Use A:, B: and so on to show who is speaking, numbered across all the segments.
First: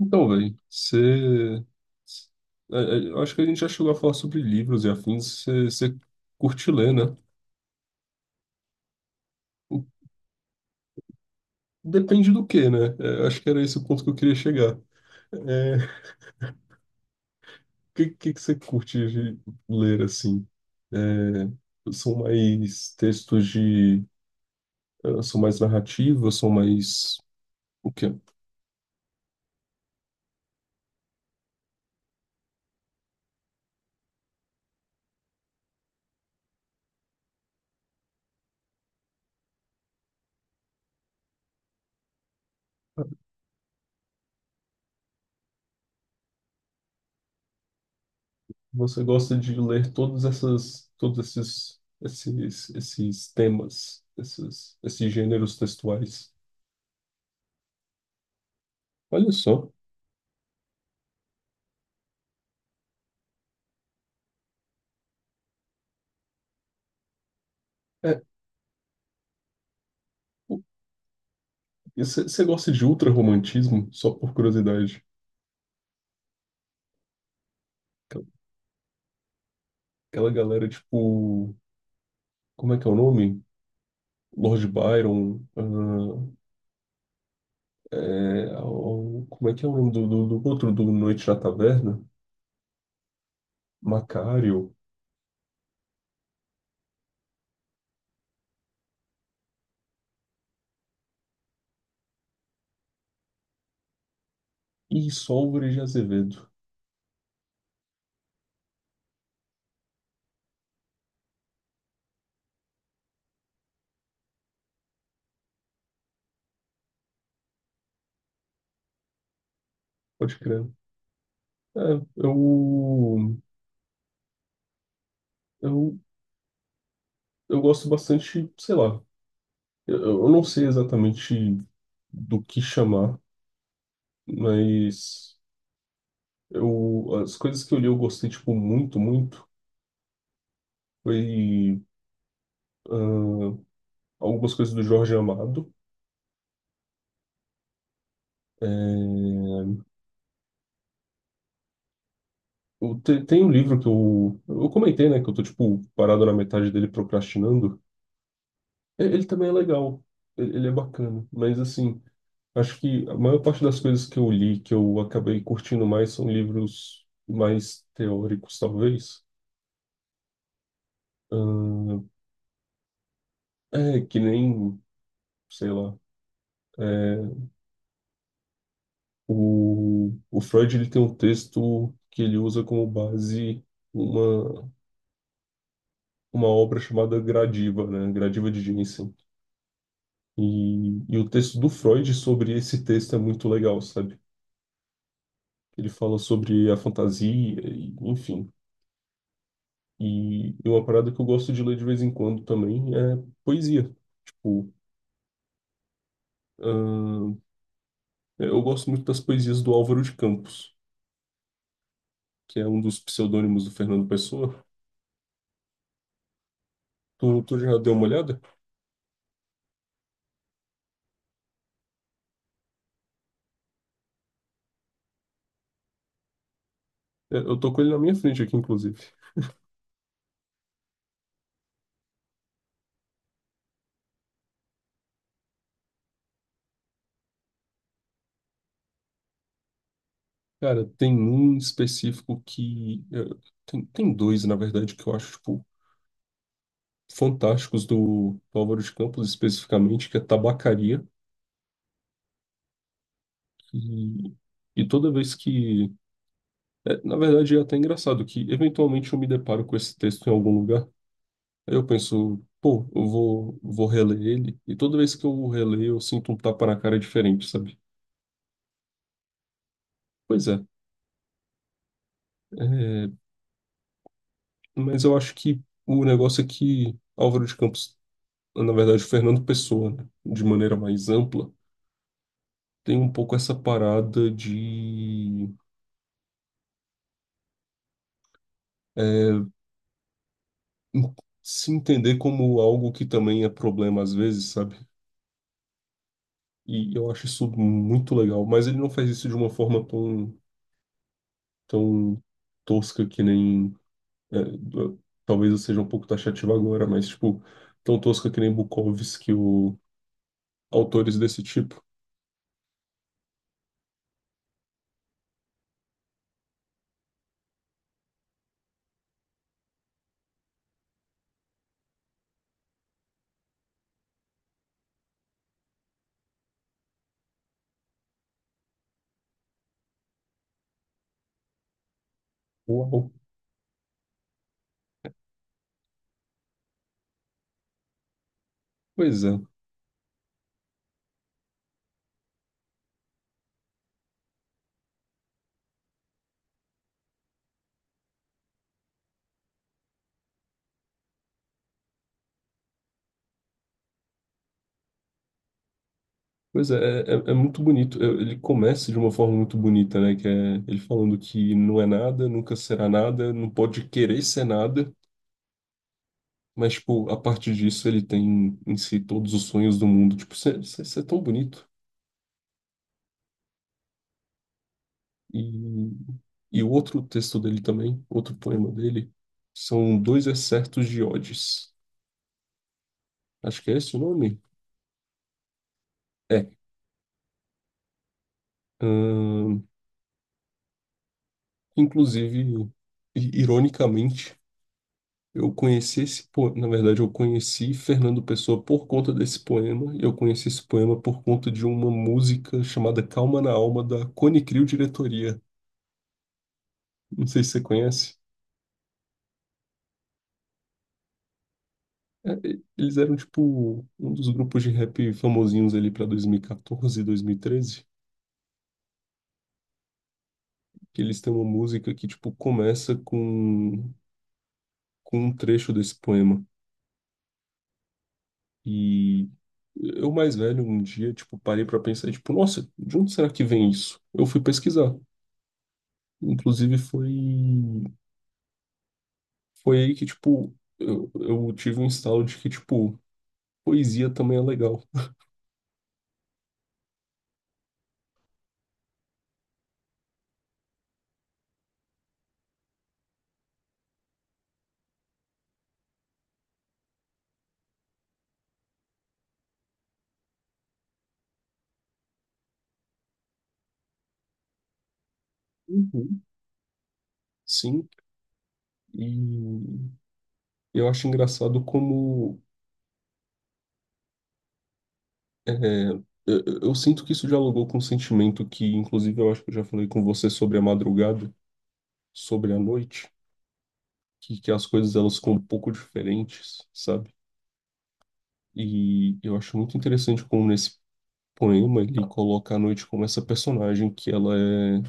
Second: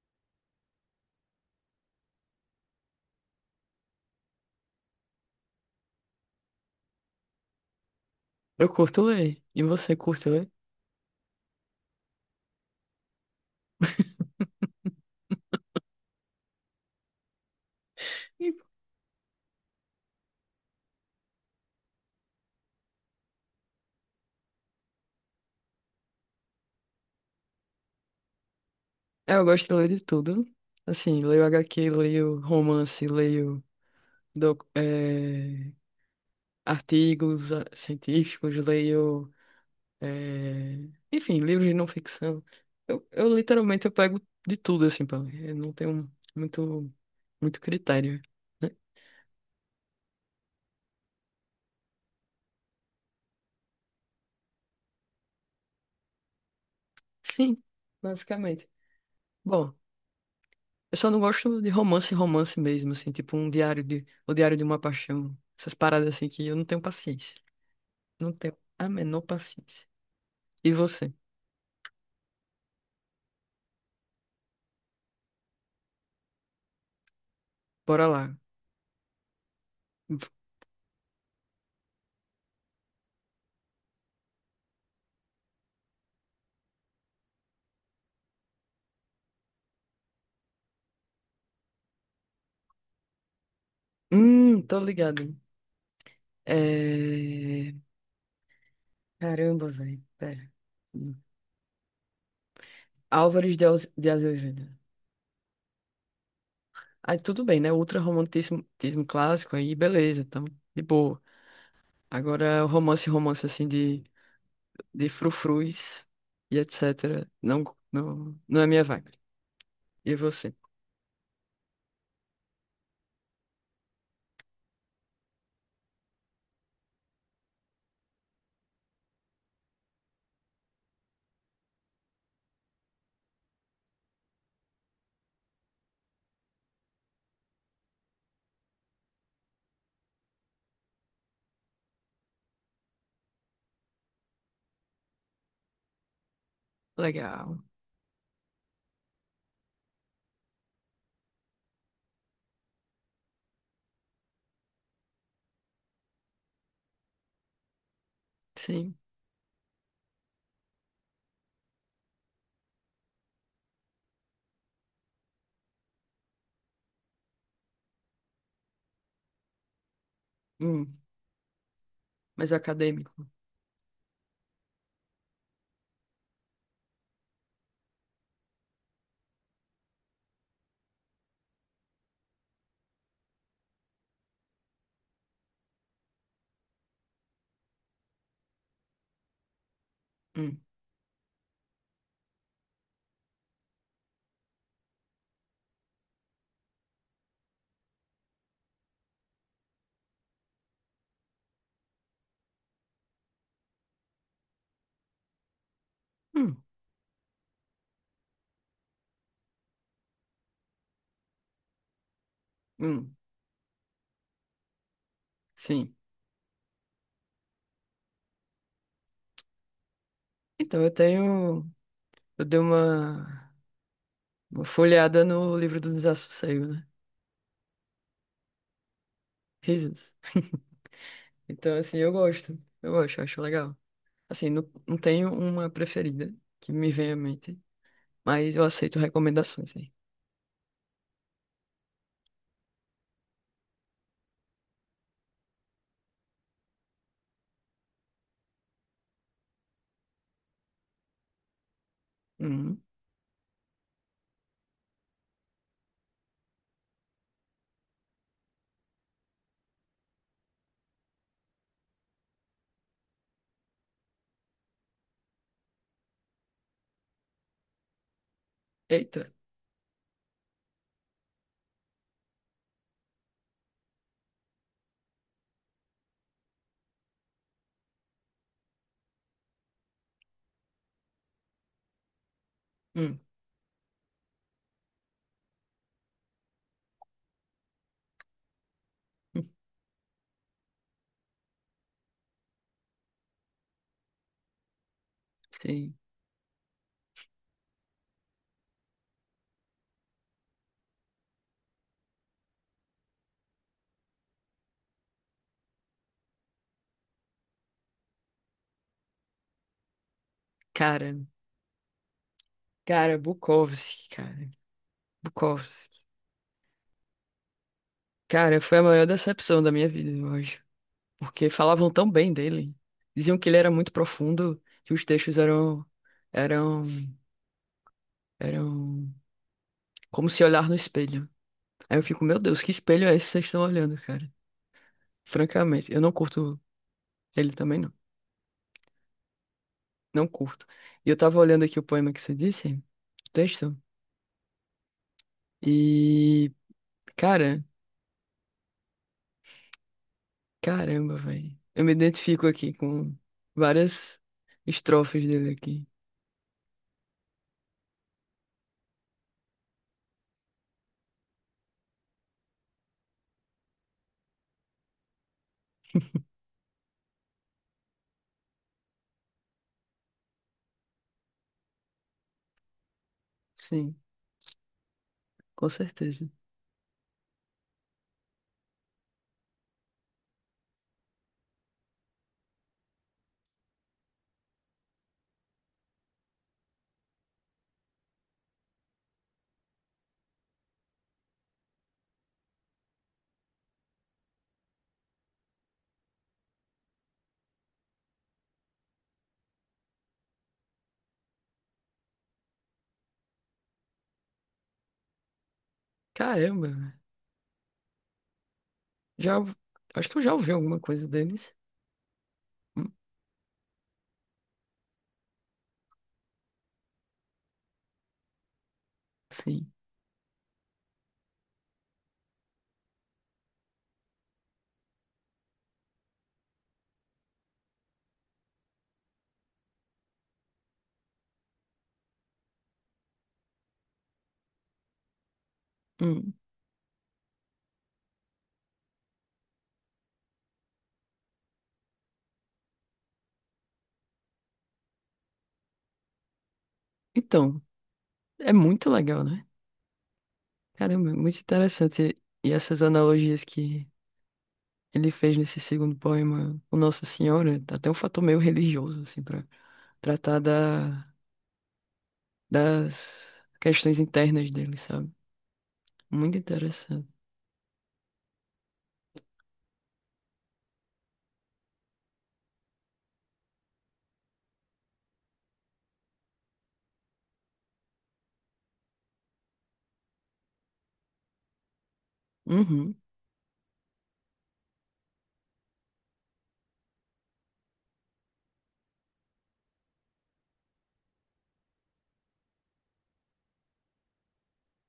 A: Então, velho, você. Eu acho que a gente já chegou a falar sobre livros e afins. Você curte ler, né?
B: Eu curto ler. E você curte ler?
A: Depende do que, né? É, eu acho que era esse o ponto que eu queria chegar. É, o que você curte de ler, assim? É, são mais textos de. São mais narrativas, são mais. O quê?
B: É, eu gosto de ler de tudo. Assim, leio HQ, leio romance, leio doc- eh, artigos científicos, leio, eh, enfim, livros de não ficção. Eu literalmente eu pego de tudo, assim, pra ler. Eu não tenho muito, muito critério, né?
A: Você gosta de ler todas essas, todos esses, esses temas, esses gêneros textuais.
B: Sim, basicamente.
A: Olha só.
B: Bom, eu só não gosto de romance, romance mesmo, assim, tipo um o diário de uma paixão. Essas paradas assim que eu não tenho paciência.
A: É,
B: Não tenho a menor paciência. E você?
A: você gosta de ultra-romantismo, só por curiosidade?
B: Bora
A: Aquela
B: lá.
A: aquela galera, tipo, como é que é o nome? Lord Byron, ah, é, como é que é o nome do, do outro, do Noite na Taverna? Macário
B: Tô ligado. É... Caramba, velho. Pera. De Azevedo.
A: e Solveig de Azevedo,
B: Aí tudo bem, né? Ultra romantismo tismo clássico, aí beleza, então, de boa. Agora, o romance, romance assim de frufrus e etc. Não é minha vibe. E
A: pode
B: você?
A: crer. É, eu, eu, eu gosto bastante, sei lá, eu não sei exatamente do que chamar, mas eu, as coisas que eu li eu gostei, tipo, muito, muito. Foi ah, algumas coisas do Jorge Amado.
B: Legal.
A: É, eu tem um livro que eu comentei, né? Que eu tô, tipo, parado na metade dele procrastinando.
B: Sim.
A: Ele também é legal. Ele é bacana. Mas, assim, acho que a maior parte das coisas que eu li, que eu acabei curtindo mais, são livros mais teóricos, talvez.
B: Hum. Mas acadêmico.
A: Ah, é, que nem, sei lá. é, o Freud, ele tem um texto que ele usa como base. Uma, uma obra chamada Gradiva, né? Gradiva de Jensen.
B: Hum.
A: E o texto do Freud sobre esse texto é muito legal, sabe? Ele fala sobre a fantasia, enfim. E uma parada que eu gosto de ler de vez em quando também é poesia. Tipo,
B: Hum.
A: ahn, eu gosto muito das poesias do Álvaro de Campos, que é um dos
B: Hum.
A: pseudônimos do Fernando Pessoa.
B: Sim.
A: Tu já deu uma olhada?
B: Então, eu tenho. Eu dei uma, uma folheada no livro do Desassossego, né?
A: É, eu tô com ele na minha frente aqui, inclusive.
B: Risos. Então, assim, eu gosto. Eu gosto, eu acho legal. Assim, não tenho uma preferida que me venha à mente, mas eu aceito recomendações aí.
A: Cara, tem um específico que. Tem, tem dois, na verdade, que eu acho, tipo, fantásticos do, do Álvaro de Campos, especificamente, que é tabacaria.
B: Hum.
A: E, e toda vez que. Na verdade, é até engraçado que, eventualmente, eu me deparo com esse texto em algum lugar. Aí eu penso, pô, eu vou, vou reler ele. E toda vez que eu releio, eu sinto um tapa na cara diferente, sabe?
B: Eita.
A: Pois é. é, mas eu acho que o negócio é que Álvaro de Campos, na verdade, Fernando Pessoa, né, de maneira mais ampla, tem um
B: Hum.
A: pouco essa parada de
B: Hum.
A: é, en- se entender como algo que também é problema às vezes, sabe?
B: Sim.
A: E eu acho isso muito legal, mas ele não faz isso de uma forma tão, tão tosca que nem. é, eu- talvez eu seja um pouco taxativo agora, mas, tipo, tão tosca que nem Bukowski ou
B: Cara,
A: autores desse tipo.
B: cara, Bukowski, cara. Bukowski. Cara, foi a maior decepção da minha vida, eu acho. Porque falavam tão bem dele. Diziam que ele era muito profundo, que os textos eram, eram como se olhar no espelho. Aí eu fico, meu Deus, que espelho
A: Uau!
B: é esse que vocês estão olhando, cara? Francamente, eu não curto ele também, não.
A: Pois é.
B: Não curto. E eu tava olhando aqui o poema que você disse, o texto, e, cara, caramba, velho. Eu me identifico aqui com várias estrofes dele aqui.
A: Pois é, é é muito bonito. Ele começa de uma forma muito bonita, né? Que é ele falando que não é nada, nunca será nada, não pode querer ser nada, mas, tipo, a partir disso, ele tem em si todos os sonhos do mundo. Tipo, você é tão bonito.
B: Sim, com
A: E,
B: certeza.
A: e o outro texto dele também, outro poema dele, são dois excertos de odes. Acho que é esse o nome? É. Ahn, inclusive, ironicamente, eu conheci esse poema. Na verdade, eu conheci Fernando Pessoa por conta desse poema. E eu conheci esse poema por conta de uma música chamada Calma na Alma, da Cone Crew Diretoria.
B: Caramba, velho.
A: Não sei se você conhece.
B: Já, acho que eu já ouvi alguma coisa deles.
A: É,
B: Hum,
A: eles eram tipo um dos grupos de rap famosinhos ali pra 2014, 2013,
B: sim.
A: que eles têm uma música que tipo começa com um trecho desse poema. E eu mais velho um dia tipo parei pra pensar e, tipo, nossa, de onde será que vem isso? Eu fui pesquisar.
B: Hum.
A: Inclusive foi foi aí que tipo eu tive um instalo de que tipo poesia também é legal.
B: Então, é muito legal, né? Caramba, muito interessante. E essas analogias que ele fez nesse segundo poema o Nossa Senhora, tá até um fator meio religioso, assim, para tratar das questões internas dele, sabe?
A: Uhum.
B: Muito interessante.
A: Sim, e eu acho engraçado como É, é, eu sinto que isso dialogou com um sentimento que, inclusive, eu acho que eu já falei com você sobre a madrugada, sobre a
B: Uhum,
A: noite, que as coisas elas ficam um pouco diferentes, sabe? E eu acho muito interessante como nesse poema ele coloca a noite como essa personagem que ela é,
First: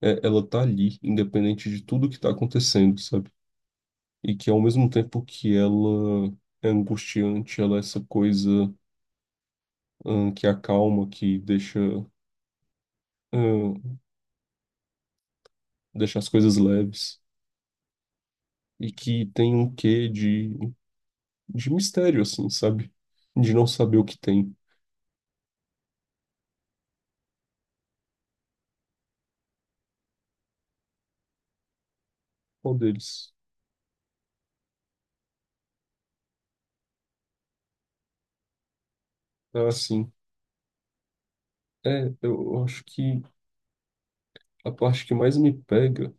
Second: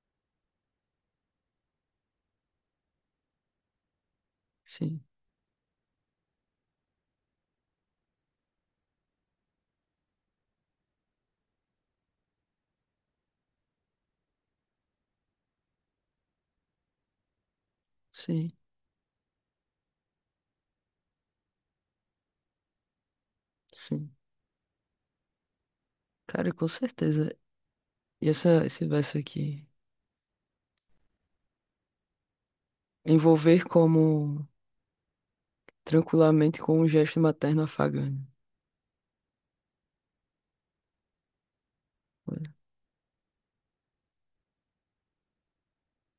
A: ela tá ali, independente de tudo que tá acontecendo, sabe? E que ao mesmo
B: sim,
A: tempo que ela é angustiante, ela é essa coisa, que acalma, que deixa, hum, deixa as coisas leves.
B: sim,
A: E que tem um quê de mistério, assim, sabe? De não saber o
B: sim.
A: que tem.
B: Cara, com certeza. Esse verso aqui,
A: Qual deles?
B: envolver como tranquilamente com um gesto materno afagante.
A: Ah, sim. É,
B: Olha,
A: eu acho que a parte que mais me pega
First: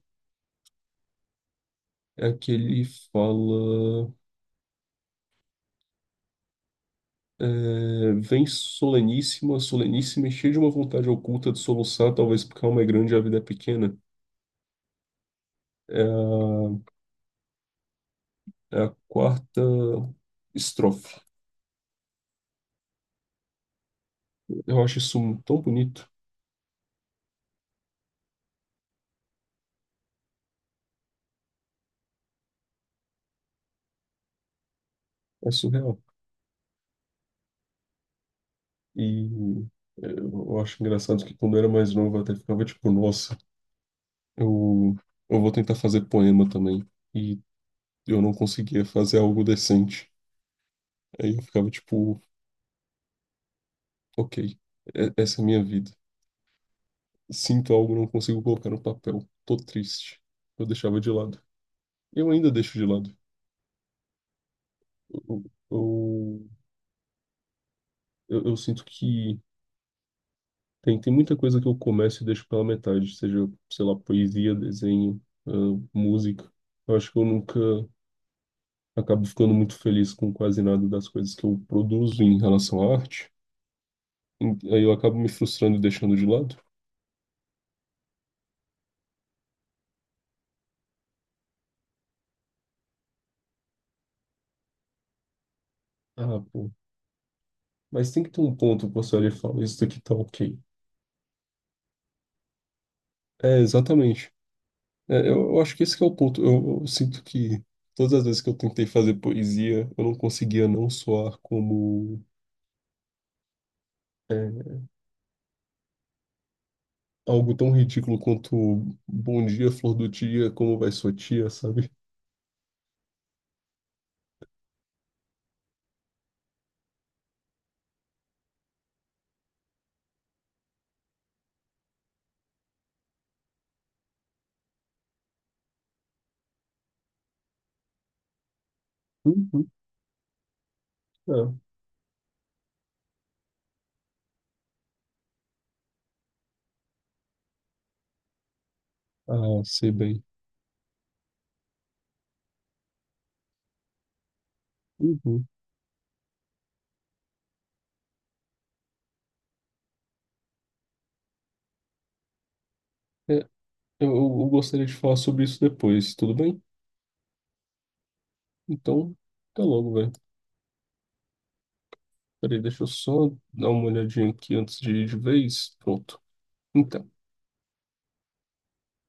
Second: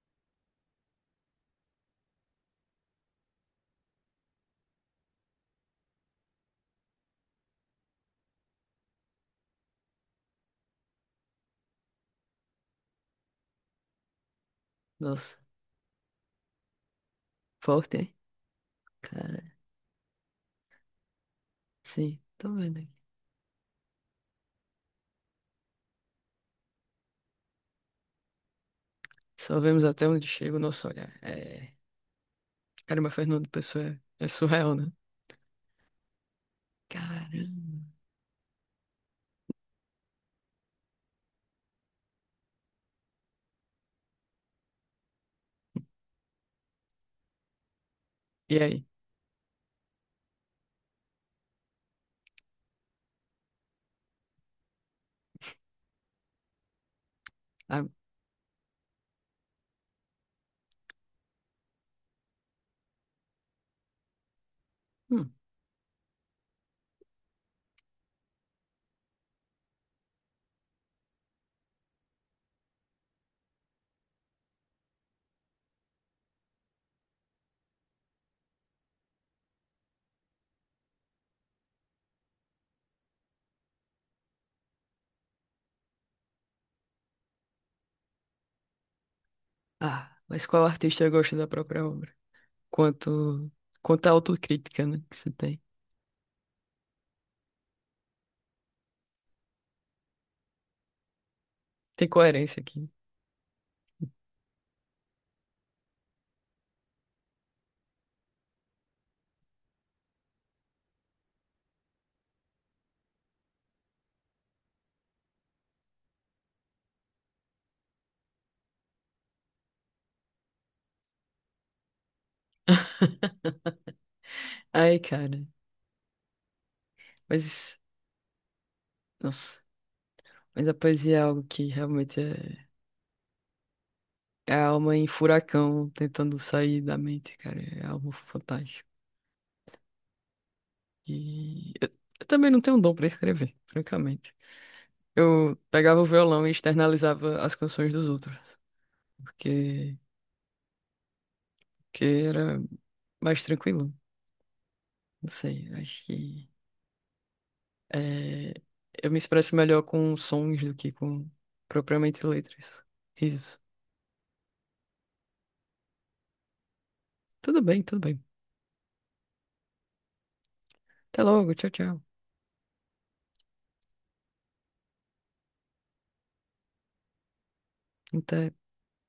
A: é a que ele fala. Vem soleníssima, soleníssima e cheia de uma vontade oculta de soluçar, talvez porque a alma é grande e a vida é pequena.
B: nossa,
A: É a,
B: forte, hein?
A: é a
B: Cara,
A: quarta estrofe.
B: sim, tô vendo aqui.
A: Eu acho isso tão bonito.
B: Só vemos até onde chega o nosso olhar. É, caramba, Fernando Pessoa é surreal, né?
A: É surreal.
B: Caramba.
A: E é, eu acho engraçado que quando eu era mais novo eu até ficava tipo, nossa, eu, eu vou tentar fazer poema também. E eu não
B: E
A: conseguia
B: aí?
A: fazer algo decente. Aí eu ficava tipo, ok, essa é a minha vida. Sinto
B: Ah,
A: algo, não consigo colocar no papel. Tô triste. Eu deixava de lado. Eu ainda deixo de lado.
B: hum.
A: Eu, eu, eu sinto que tem, tem muita coisa que eu começo e deixo pela metade, seja, sei lá, poesia, desenho, música. Eu acho que eu nunca. Acabo ficando muito feliz com quase nada das coisas que eu produzo em relação à arte. Aí eu acabo me frustrando e deixando de lado.
B: Ah, mas qual artista gosta da própria obra? Quanto, quanto à autocrítica, né, que você tem.
A: Ah, pô. Mas tem que ter um ponto que você olha e fala, isso daqui tá ok.
B: Tem coerência aqui.
A: É, exatamente. É, eu acho que esse que é o ponto. Eu sinto que todas as vezes que eu tentei fazer poesia, eu não conseguia não soar como é, algo tão ridículo quanto bom dia, flor do dia, como vai sua tia, sabe?
B: Ai, cara. Mas, nossa. Mas a poesia é algo que realmente é a alma em furacão tentando sair da mente, cara. É algo fantástico.
A: Uhum, é.
B: E eu, eu também não tenho dom pra escrever, francamente. Eu pegava o violão e externalizava as canções dos outros.
A: Ah, sei
B: Porque,
A: bem.
B: que era mais tranquilo. Não
A: Uhum.
B: sei, acho que é, eu me expresso melhor com sons do que com propriamente letras.
A: É,
B: Risos.
A: eu eu gostaria de falar sobre isso depois, tudo bem?
B: Tudo bem, tudo bem.
A: Então, até logo, velho.
B: Até logo, tchau, tchau.
A: Peraí, deixa eu só dar uma olhadinha aqui antes de ir de vez. Pronto. Então.
B: Até.